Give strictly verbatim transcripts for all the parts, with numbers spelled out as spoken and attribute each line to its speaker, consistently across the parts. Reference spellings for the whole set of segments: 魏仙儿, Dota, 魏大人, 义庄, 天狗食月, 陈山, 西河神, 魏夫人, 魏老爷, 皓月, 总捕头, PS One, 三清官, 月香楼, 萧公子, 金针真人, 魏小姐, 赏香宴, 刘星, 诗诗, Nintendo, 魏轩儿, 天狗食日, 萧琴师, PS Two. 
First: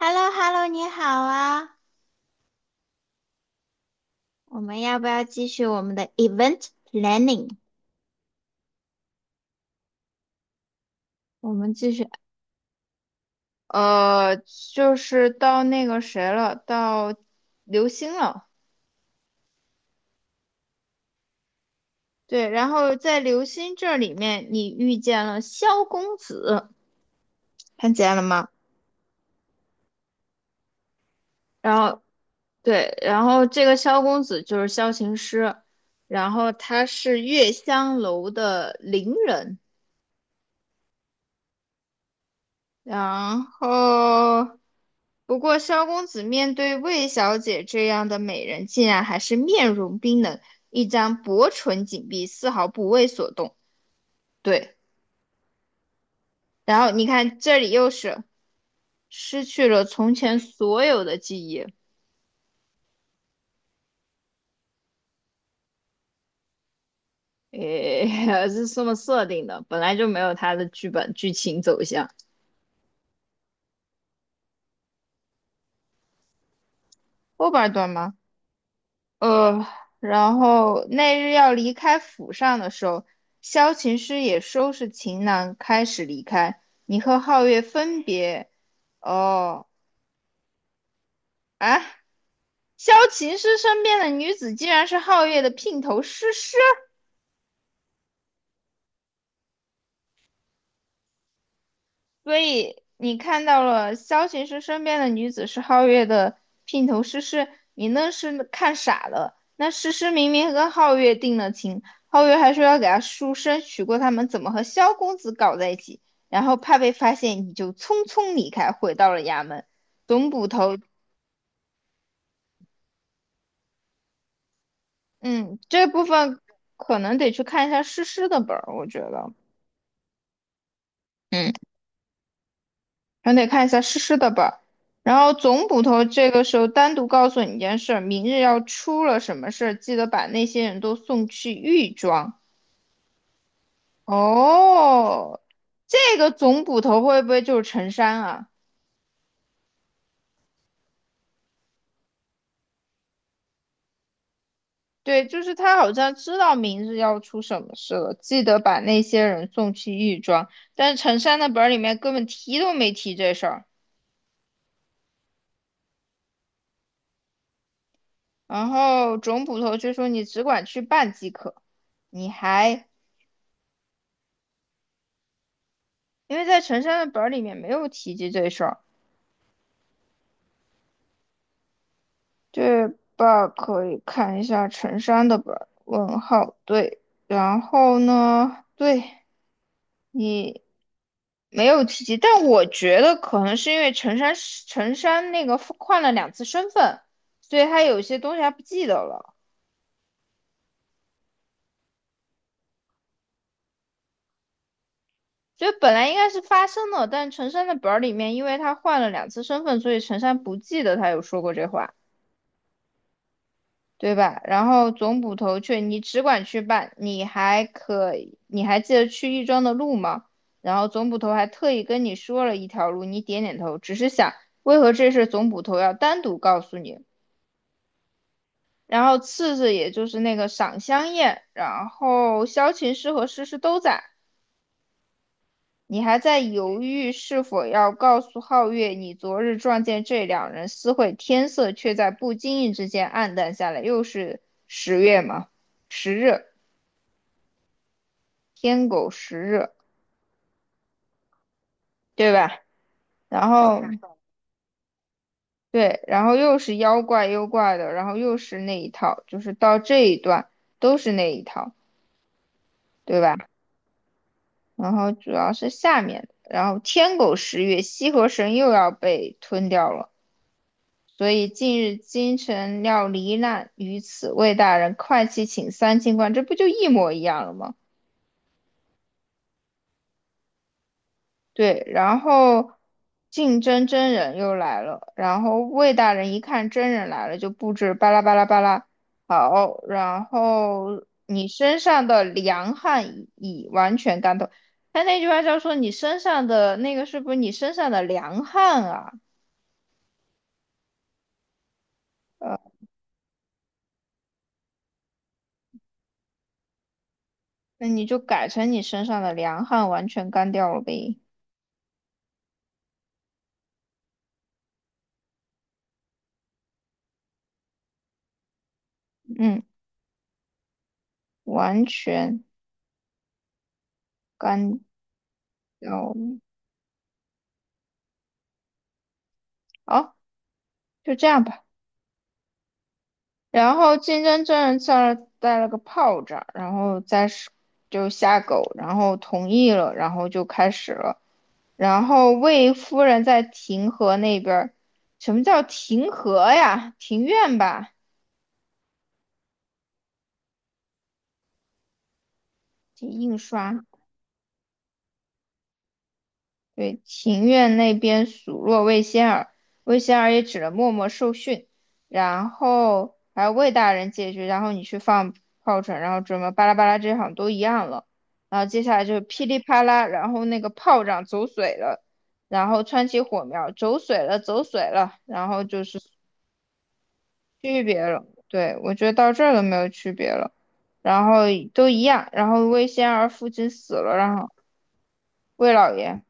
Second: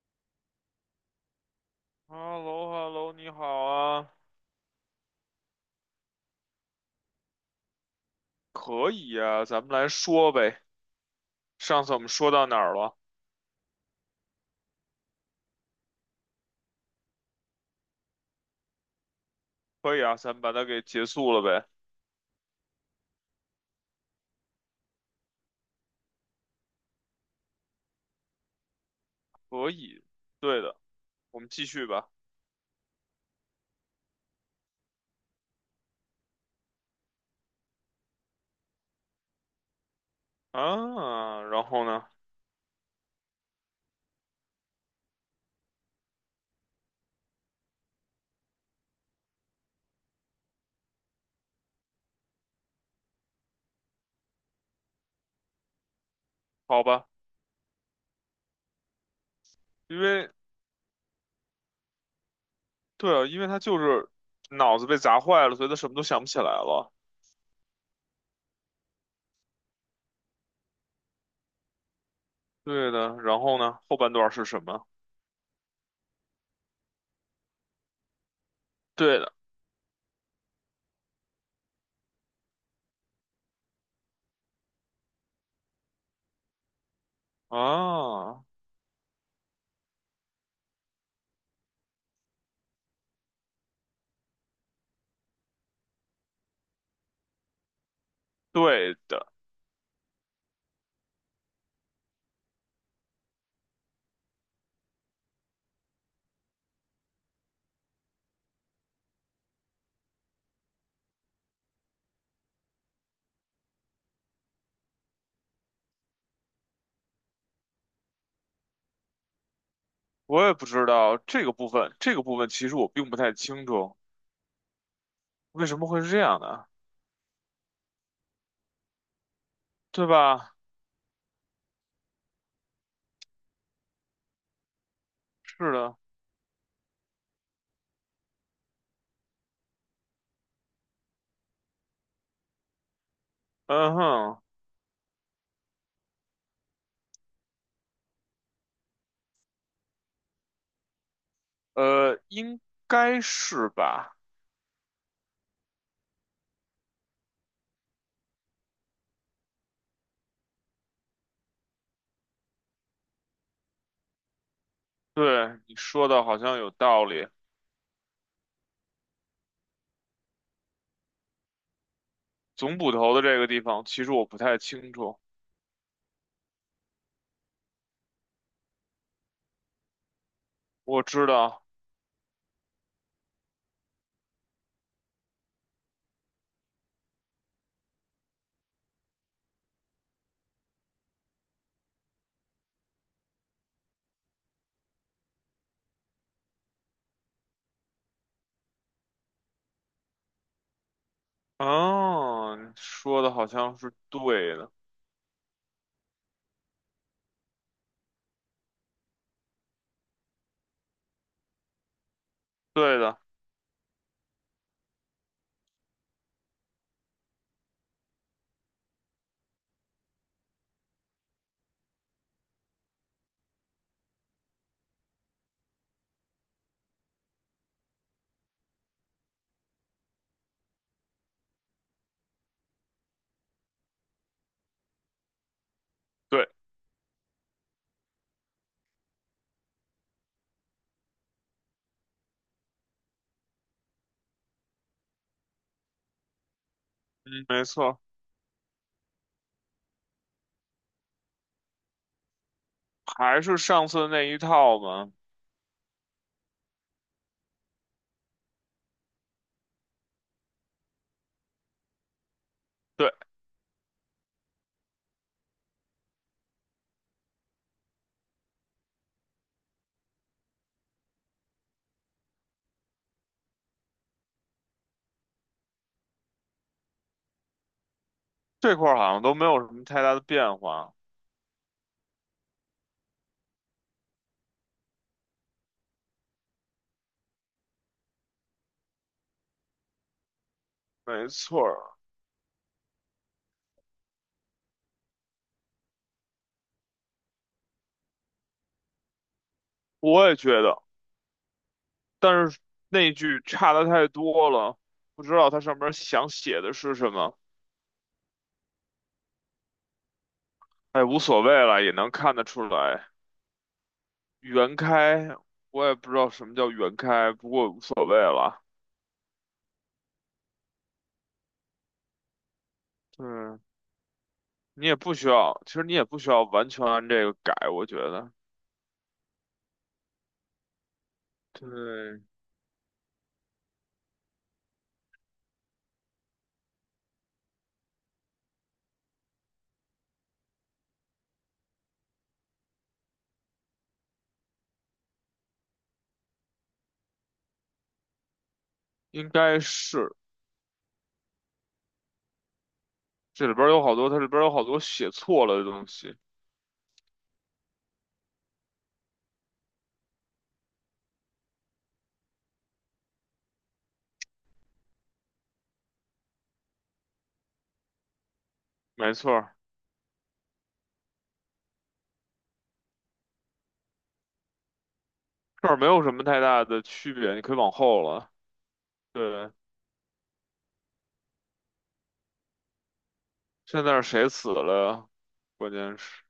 Speaker 1: h e l l o h e l l o 你好啊！
Speaker 2: 哈喽哈喽，你好啊，
Speaker 1: 我们要不要继续我们的 event planning？
Speaker 2: 可以啊，咱们来说呗。
Speaker 1: 我们
Speaker 2: 上
Speaker 1: 继
Speaker 2: 次我
Speaker 1: 续，
Speaker 2: 们说到哪儿了？
Speaker 1: 呃，就是到那个谁了，到刘星了。
Speaker 2: 可以啊，咱们把它给结束了呗。
Speaker 1: 对，然后在刘星这里面，你遇见了萧公子，看见了吗？
Speaker 2: 可以，对的，我们继
Speaker 1: 然
Speaker 2: 续
Speaker 1: 后
Speaker 2: 吧。
Speaker 1: 对，然后这个萧公子就是萧琴师，然后他是月香楼的伶人。
Speaker 2: 啊，然后呢？
Speaker 1: 然后，不过萧公子面对魏小姐这样的美人，竟然还是面容冰冷，一张薄唇紧闭，丝毫不为所动。对，然
Speaker 2: 好
Speaker 1: 后你
Speaker 2: 吧，
Speaker 1: 看这里又是失去了
Speaker 2: 因
Speaker 1: 从
Speaker 2: 为
Speaker 1: 前所有的记忆。
Speaker 2: 对啊，因为他就是脑子被砸坏了，所以他什么都想不起来了。
Speaker 1: 诶，是这么设定的，本来就没有他的剧本剧情走向。
Speaker 2: 对的，然后呢？后半段是什么？
Speaker 1: 后半段吗？
Speaker 2: 对的，
Speaker 1: 呃，然后那日要离开府上的时候，萧琴师也收拾行囊开始离开。你和皓月分
Speaker 2: 啊，
Speaker 1: 别，哦，啊，萧琴师身边的女子竟然是皓月的姘头诗诗。
Speaker 2: 对的，
Speaker 1: 所以你看到了萧琴师身边的女子是皓月的姘头诗诗，你那是看傻了。那诗诗明明跟皓月定了情，皓月还说要给她赎身，娶过他们怎么和萧公子搞在一起，然后怕被发现，你就匆匆离开，回到了衙门。总
Speaker 2: 我
Speaker 1: 捕
Speaker 2: 也不
Speaker 1: 头，
Speaker 2: 知道这个部分，这个部分其实我并不太清楚，
Speaker 1: 嗯，
Speaker 2: 为什
Speaker 1: 这
Speaker 2: 么会
Speaker 1: 部
Speaker 2: 是这样
Speaker 1: 分
Speaker 2: 的啊，
Speaker 1: 可能得去看一下诗诗的本儿，我觉得。
Speaker 2: 对吧？
Speaker 1: 嗯。还得看一下诗诗的吧。然后总
Speaker 2: 是
Speaker 1: 捕
Speaker 2: 的。
Speaker 1: 头这个时候单独告诉你一件事儿，明日要出了什么事儿，记得把那些人都送去狱庄。
Speaker 2: 嗯哼，
Speaker 1: 哦，这个总捕头会不会就是陈山啊？
Speaker 2: 呃，应该是吧？
Speaker 1: 对，就是他好像知道明日要出什么事了，记得把那些人送去狱庄。但是陈山的本儿里面根本提都没提这事儿。
Speaker 2: 对，你说的好像有道理。
Speaker 1: 然后总捕头却说："你只管去办即可。"你
Speaker 2: 总
Speaker 1: 还
Speaker 2: 捕头的这个地方，其实我不太清楚。
Speaker 1: 因为在陈山的本儿里面没有提及这事儿，
Speaker 2: 我知道，
Speaker 1: 这 b 可以看一下陈山的本儿。问号对，然后呢？对你没有提及，但我觉得可能是因为陈山陈山那个换了两次身份，所以他有些东西他不记得了。
Speaker 2: 哦，你说的好像是对的，
Speaker 1: 所以本来应该是发生了，但陈山的本儿里面，因为他换了两次身份，所以陈山不记得他有说过这话。
Speaker 2: 对的，
Speaker 1: 对吧？然后总捕头却你只管去办，你还可你还记得去亦庄的路吗？然后总捕头还特意跟你说了一条路，你点点头，只是想为何这事总捕头要单独告诉你？然后次日也就是那个赏香宴，然后萧琴师和诗诗都在，你还在
Speaker 2: 对，
Speaker 1: 犹豫是否要告诉皓月你昨日撞见这两人私会，天色却在不经意之间暗淡下来，又是十月嘛，十日。
Speaker 2: 嗯，没错，
Speaker 1: 天狗食日，对吧？
Speaker 2: 还
Speaker 1: 然
Speaker 2: 是
Speaker 1: 后
Speaker 2: 上次那一套嘛。
Speaker 1: 对，然后又是妖怪妖怪的，然后又是那一套，就是到这一段都是那一套，
Speaker 2: 对，
Speaker 1: 对吧？然后主要是下面，然后天狗食月，西河神又要被吞掉了，所以近日京城要罹难于此，魏大人快去请三清官，这不就一模一样了吗？
Speaker 2: 这块儿好像都没有什么太大的变化。
Speaker 1: 对，然后竞争真人又来了，然后魏大人一看真人来了，就布置巴拉巴拉巴拉，好，然后
Speaker 2: 没
Speaker 1: 你
Speaker 2: 错
Speaker 1: 身
Speaker 2: 儿，
Speaker 1: 上的凉汗已完全干透。他那句话叫说你身上的那个是不是你身上的凉汗啊？
Speaker 2: 我也觉得，但
Speaker 1: 呃，
Speaker 2: 是那句差的太多了，不知道它上面想写的是什么。
Speaker 1: 那你就改成你身上的凉汗完全干掉了
Speaker 2: 哎，
Speaker 1: 呗。
Speaker 2: 无所谓了，也能看得出来。原开，我也不知道什么叫原开，不过无所谓了。
Speaker 1: 嗯，完全
Speaker 2: 对，
Speaker 1: 干
Speaker 2: 你也不需要，其实你也
Speaker 1: 掉了。
Speaker 2: 不需要完全按这个改，我觉得。
Speaker 1: 好，就这样吧。
Speaker 2: 对，
Speaker 1: 然后金针真人在那儿带了个炮仗，然后再是就下狗，然后同意了，然后就开始了。然后魏夫人在庭和那边儿，什么叫庭和呀？庭院吧，
Speaker 2: 应该是
Speaker 1: 这印
Speaker 2: 这里边儿有
Speaker 1: 刷。
Speaker 2: 好多，它里边儿有好多写错了的东西。
Speaker 1: 对，庭院那边数落魏仙儿，魏仙儿也只能默默受训，然后还有魏大人解决，然后你去放炮仗，然后什么巴拉巴拉这些好像都一样了。然后接下来
Speaker 2: 没
Speaker 1: 就是
Speaker 2: 错
Speaker 1: 噼
Speaker 2: 儿，
Speaker 1: 里啪啦，然后那个炮仗走水了，然后窜起火苗，走水了，走水了，然后
Speaker 2: 这儿
Speaker 1: 就
Speaker 2: 没
Speaker 1: 是
Speaker 2: 有什么太大的区别，你可以往后了。
Speaker 1: 对，我觉得到这
Speaker 2: 对，
Speaker 1: 儿都没有区别了，然后都一样，然后魏仙儿父亲
Speaker 2: 现
Speaker 1: 死
Speaker 2: 在是
Speaker 1: 了，
Speaker 2: 谁
Speaker 1: 然后
Speaker 2: 死了？呀？关
Speaker 1: 魏老
Speaker 2: 键是
Speaker 1: 爷。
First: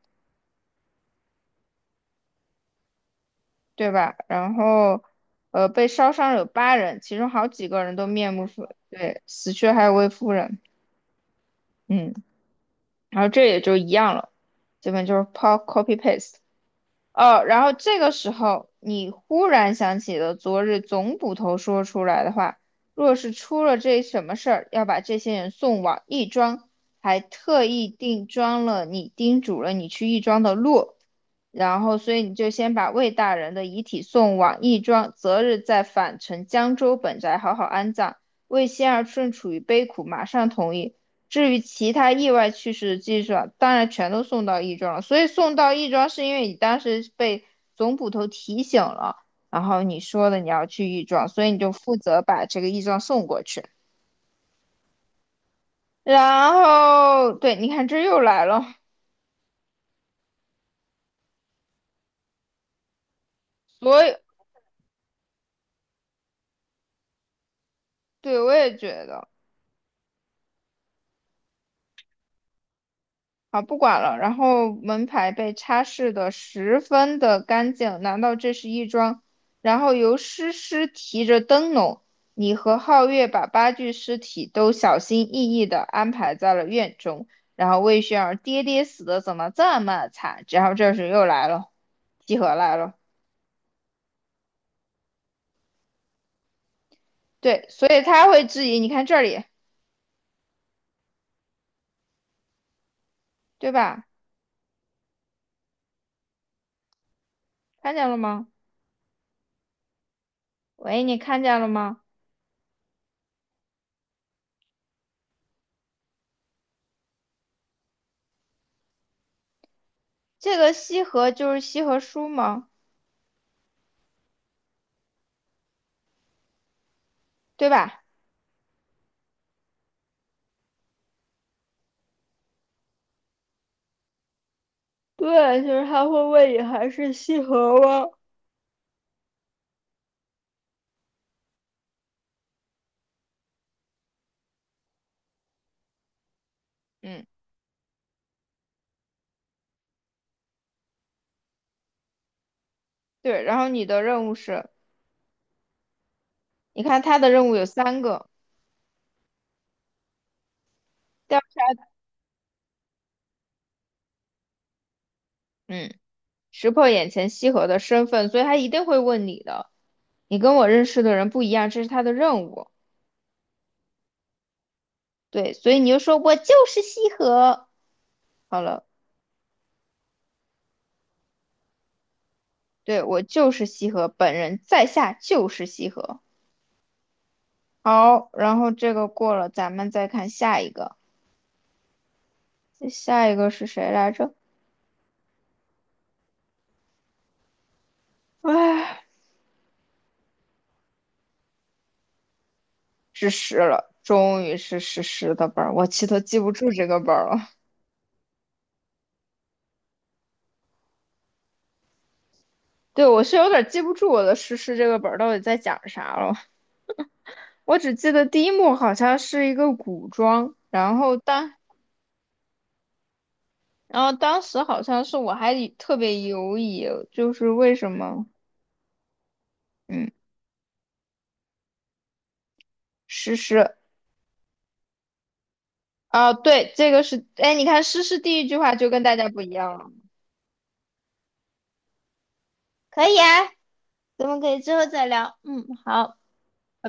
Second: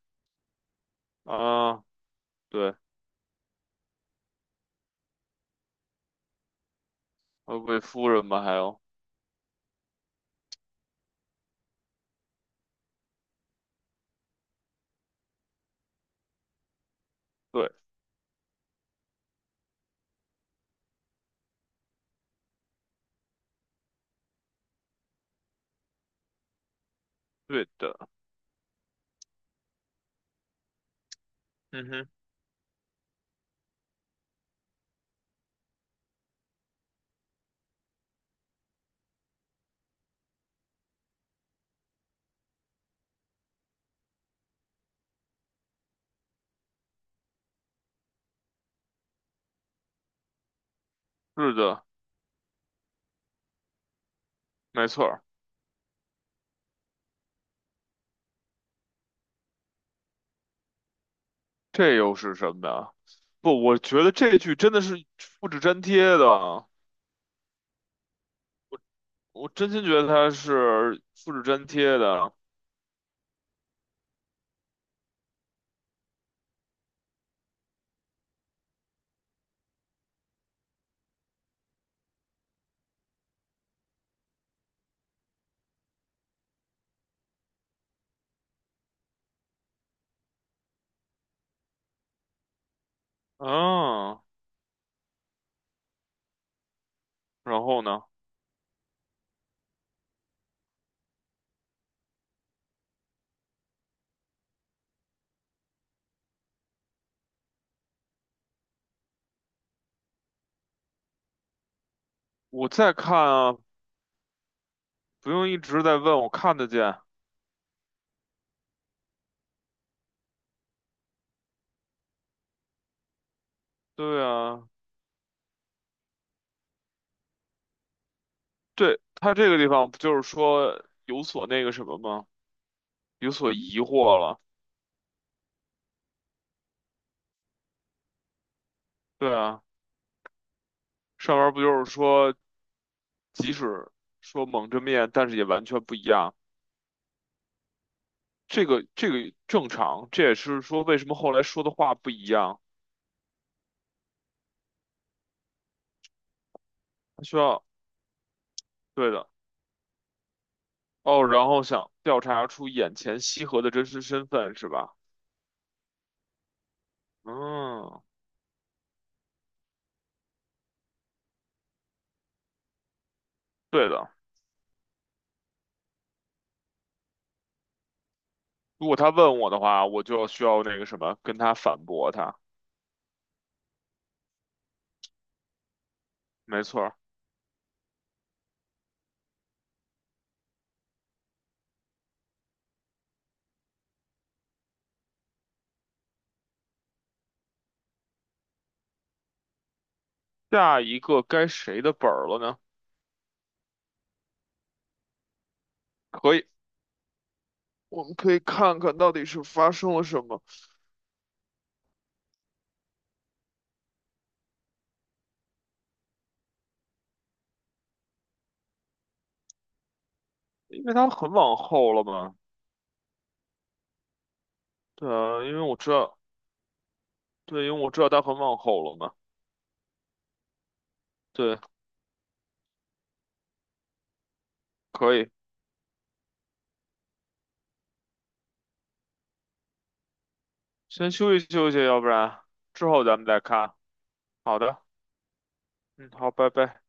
Speaker 2: 啊，对，
Speaker 1: 对吧？然后，呃，被烧伤有八人，其中好
Speaker 2: 呃，
Speaker 1: 几
Speaker 2: 未
Speaker 1: 个人都
Speaker 2: 夫人
Speaker 1: 面
Speaker 2: 吧，
Speaker 1: 目
Speaker 2: 还
Speaker 1: 全
Speaker 2: 有，
Speaker 1: 对，死去还有位夫人。嗯，然后这也就一样了，基本就是 po- copy paste。哦，然
Speaker 2: 对，
Speaker 1: 后这个时候你忽然想起了昨日总捕头说出来的话，若是出了这什么事儿，要把这些人送往亦庄，还特
Speaker 2: 对
Speaker 1: 意
Speaker 2: 的，
Speaker 1: 定庄了你，叮嘱了你去亦庄的路。然
Speaker 2: 嗯
Speaker 1: 后，
Speaker 2: 哼，
Speaker 1: 所以你就先把魏大人的遗体送往义庄，择日再返程江州本宅好好安葬。魏仙儿正处于悲苦，马上同意。至于其他意外去世的记者，当然全都送到义庄了。所以送到义庄是因为你当时被总捕头提醒了，然后你说的你要去义庄，所以
Speaker 2: 是
Speaker 1: 你就
Speaker 2: 的，
Speaker 1: 负责把这个义庄送过去。
Speaker 2: 没错儿，
Speaker 1: 然后，对，你看这又来了，
Speaker 2: 这又是什么呀？不，我
Speaker 1: 所
Speaker 2: 觉得
Speaker 1: 以
Speaker 2: 这句真的是复制粘贴的，
Speaker 1: 对我也觉得。
Speaker 2: 我真心觉得它是复制粘贴的。
Speaker 1: 好，不管了。然后门牌被擦拭得十分的干净，难道这是一桩？然后由诗诗提着灯笼，你和皓月把八具尸体都小心翼翼地安排在了院中。然后魏轩儿爹爹死的怎么这么惨？然后这时又来了，集合来了。
Speaker 2: 嗯，然
Speaker 1: 对，
Speaker 2: 后
Speaker 1: 所以
Speaker 2: 呢，
Speaker 1: 他会质疑，你看这里，对吧？看见了吗？喂，你看见了吗？
Speaker 2: 我再看啊，不用一直在问，我看得见。
Speaker 1: 这个西河就是西河书吗？
Speaker 2: 对啊，
Speaker 1: 对吧？
Speaker 2: 对，它这个地方不就是说有所那个什么吗？有所疑惑了。
Speaker 1: 对，就是他会问你还是西河吗？
Speaker 2: 对啊，上面不就是说，即使说蒙着面，但是也完全不一样。
Speaker 1: 嗯，
Speaker 2: 这个这个正常，这也是说为什么后来说的话不一样。
Speaker 1: 对。然后你的任务是，你看他
Speaker 2: 他
Speaker 1: 的
Speaker 2: 需
Speaker 1: 任务
Speaker 2: 要，
Speaker 1: 有三个，
Speaker 2: 对的，哦，
Speaker 1: 第二，
Speaker 2: 然后想调查出眼前西河的真实身份是吧？
Speaker 1: 嗯，识破眼前西河的
Speaker 2: 嗯，
Speaker 1: 身份，所以他一定会问你的。你跟我认识的人不一样，这是他的任务。
Speaker 2: 对的。
Speaker 1: 对，所以你就说我就是西河。好了，
Speaker 2: 如果他问我的话，我就需要那个什么，跟他反驳他。
Speaker 1: 对，我就是西河，本人在下就是西河。
Speaker 2: 没错儿，
Speaker 1: 好，然后这个过了，咱们再看下一个。下一个是谁来着？哎。
Speaker 2: 下一个该谁的本儿了呢？
Speaker 1: 是十了，终于是诗诗的本儿，我其实
Speaker 2: 可
Speaker 1: 记
Speaker 2: 以，
Speaker 1: 不住这个本儿了。
Speaker 2: 我们可以看看到底是发生了什么，
Speaker 1: 对，我是有点记不住我的诗诗这个本儿到底在讲啥了。我只记得第一幕好像是一个古装，
Speaker 2: 因为
Speaker 1: 然
Speaker 2: 他
Speaker 1: 后
Speaker 2: 很
Speaker 1: 当
Speaker 2: 往后了嘛。
Speaker 1: 然后当时好像
Speaker 2: 对
Speaker 1: 是我
Speaker 2: 啊，
Speaker 1: 还
Speaker 2: 因为
Speaker 1: 以
Speaker 2: 我知
Speaker 1: 特
Speaker 2: 道，
Speaker 1: 别犹疑，就是
Speaker 2: 对，
Speaker 1: 为
Speaker 2: 因为
Speaker 1: 什
Speaker 2: 我知道他
Speaker 1: 么
Speaker 2: 很往后了嘛。
Speaker 1: 嗯
Speaker 2: 对，
Speaker 1: 诗诗
Speaker 2: 可以，
Speaker 1: 啊对这个是哎你看诗诗第一句话就跟大家不一样了，
Speaker 2: 先休息休息，要不然之后
Speaker 1: 可
Speaker 2: 咱
Speaker 1: 以
Speaker 2: 们再
Speaker 1: 啊，
Speaker 2: 看。
Speaker 1: 咱们可
Speaker 2: 好
Speaker 1: 以之
Speaker 2: 的，
Speaker 1: 后再聊，嗯
Speaker 2: 嗯，
Speaker 1: 好。
Speaker 2: 好，拜拜。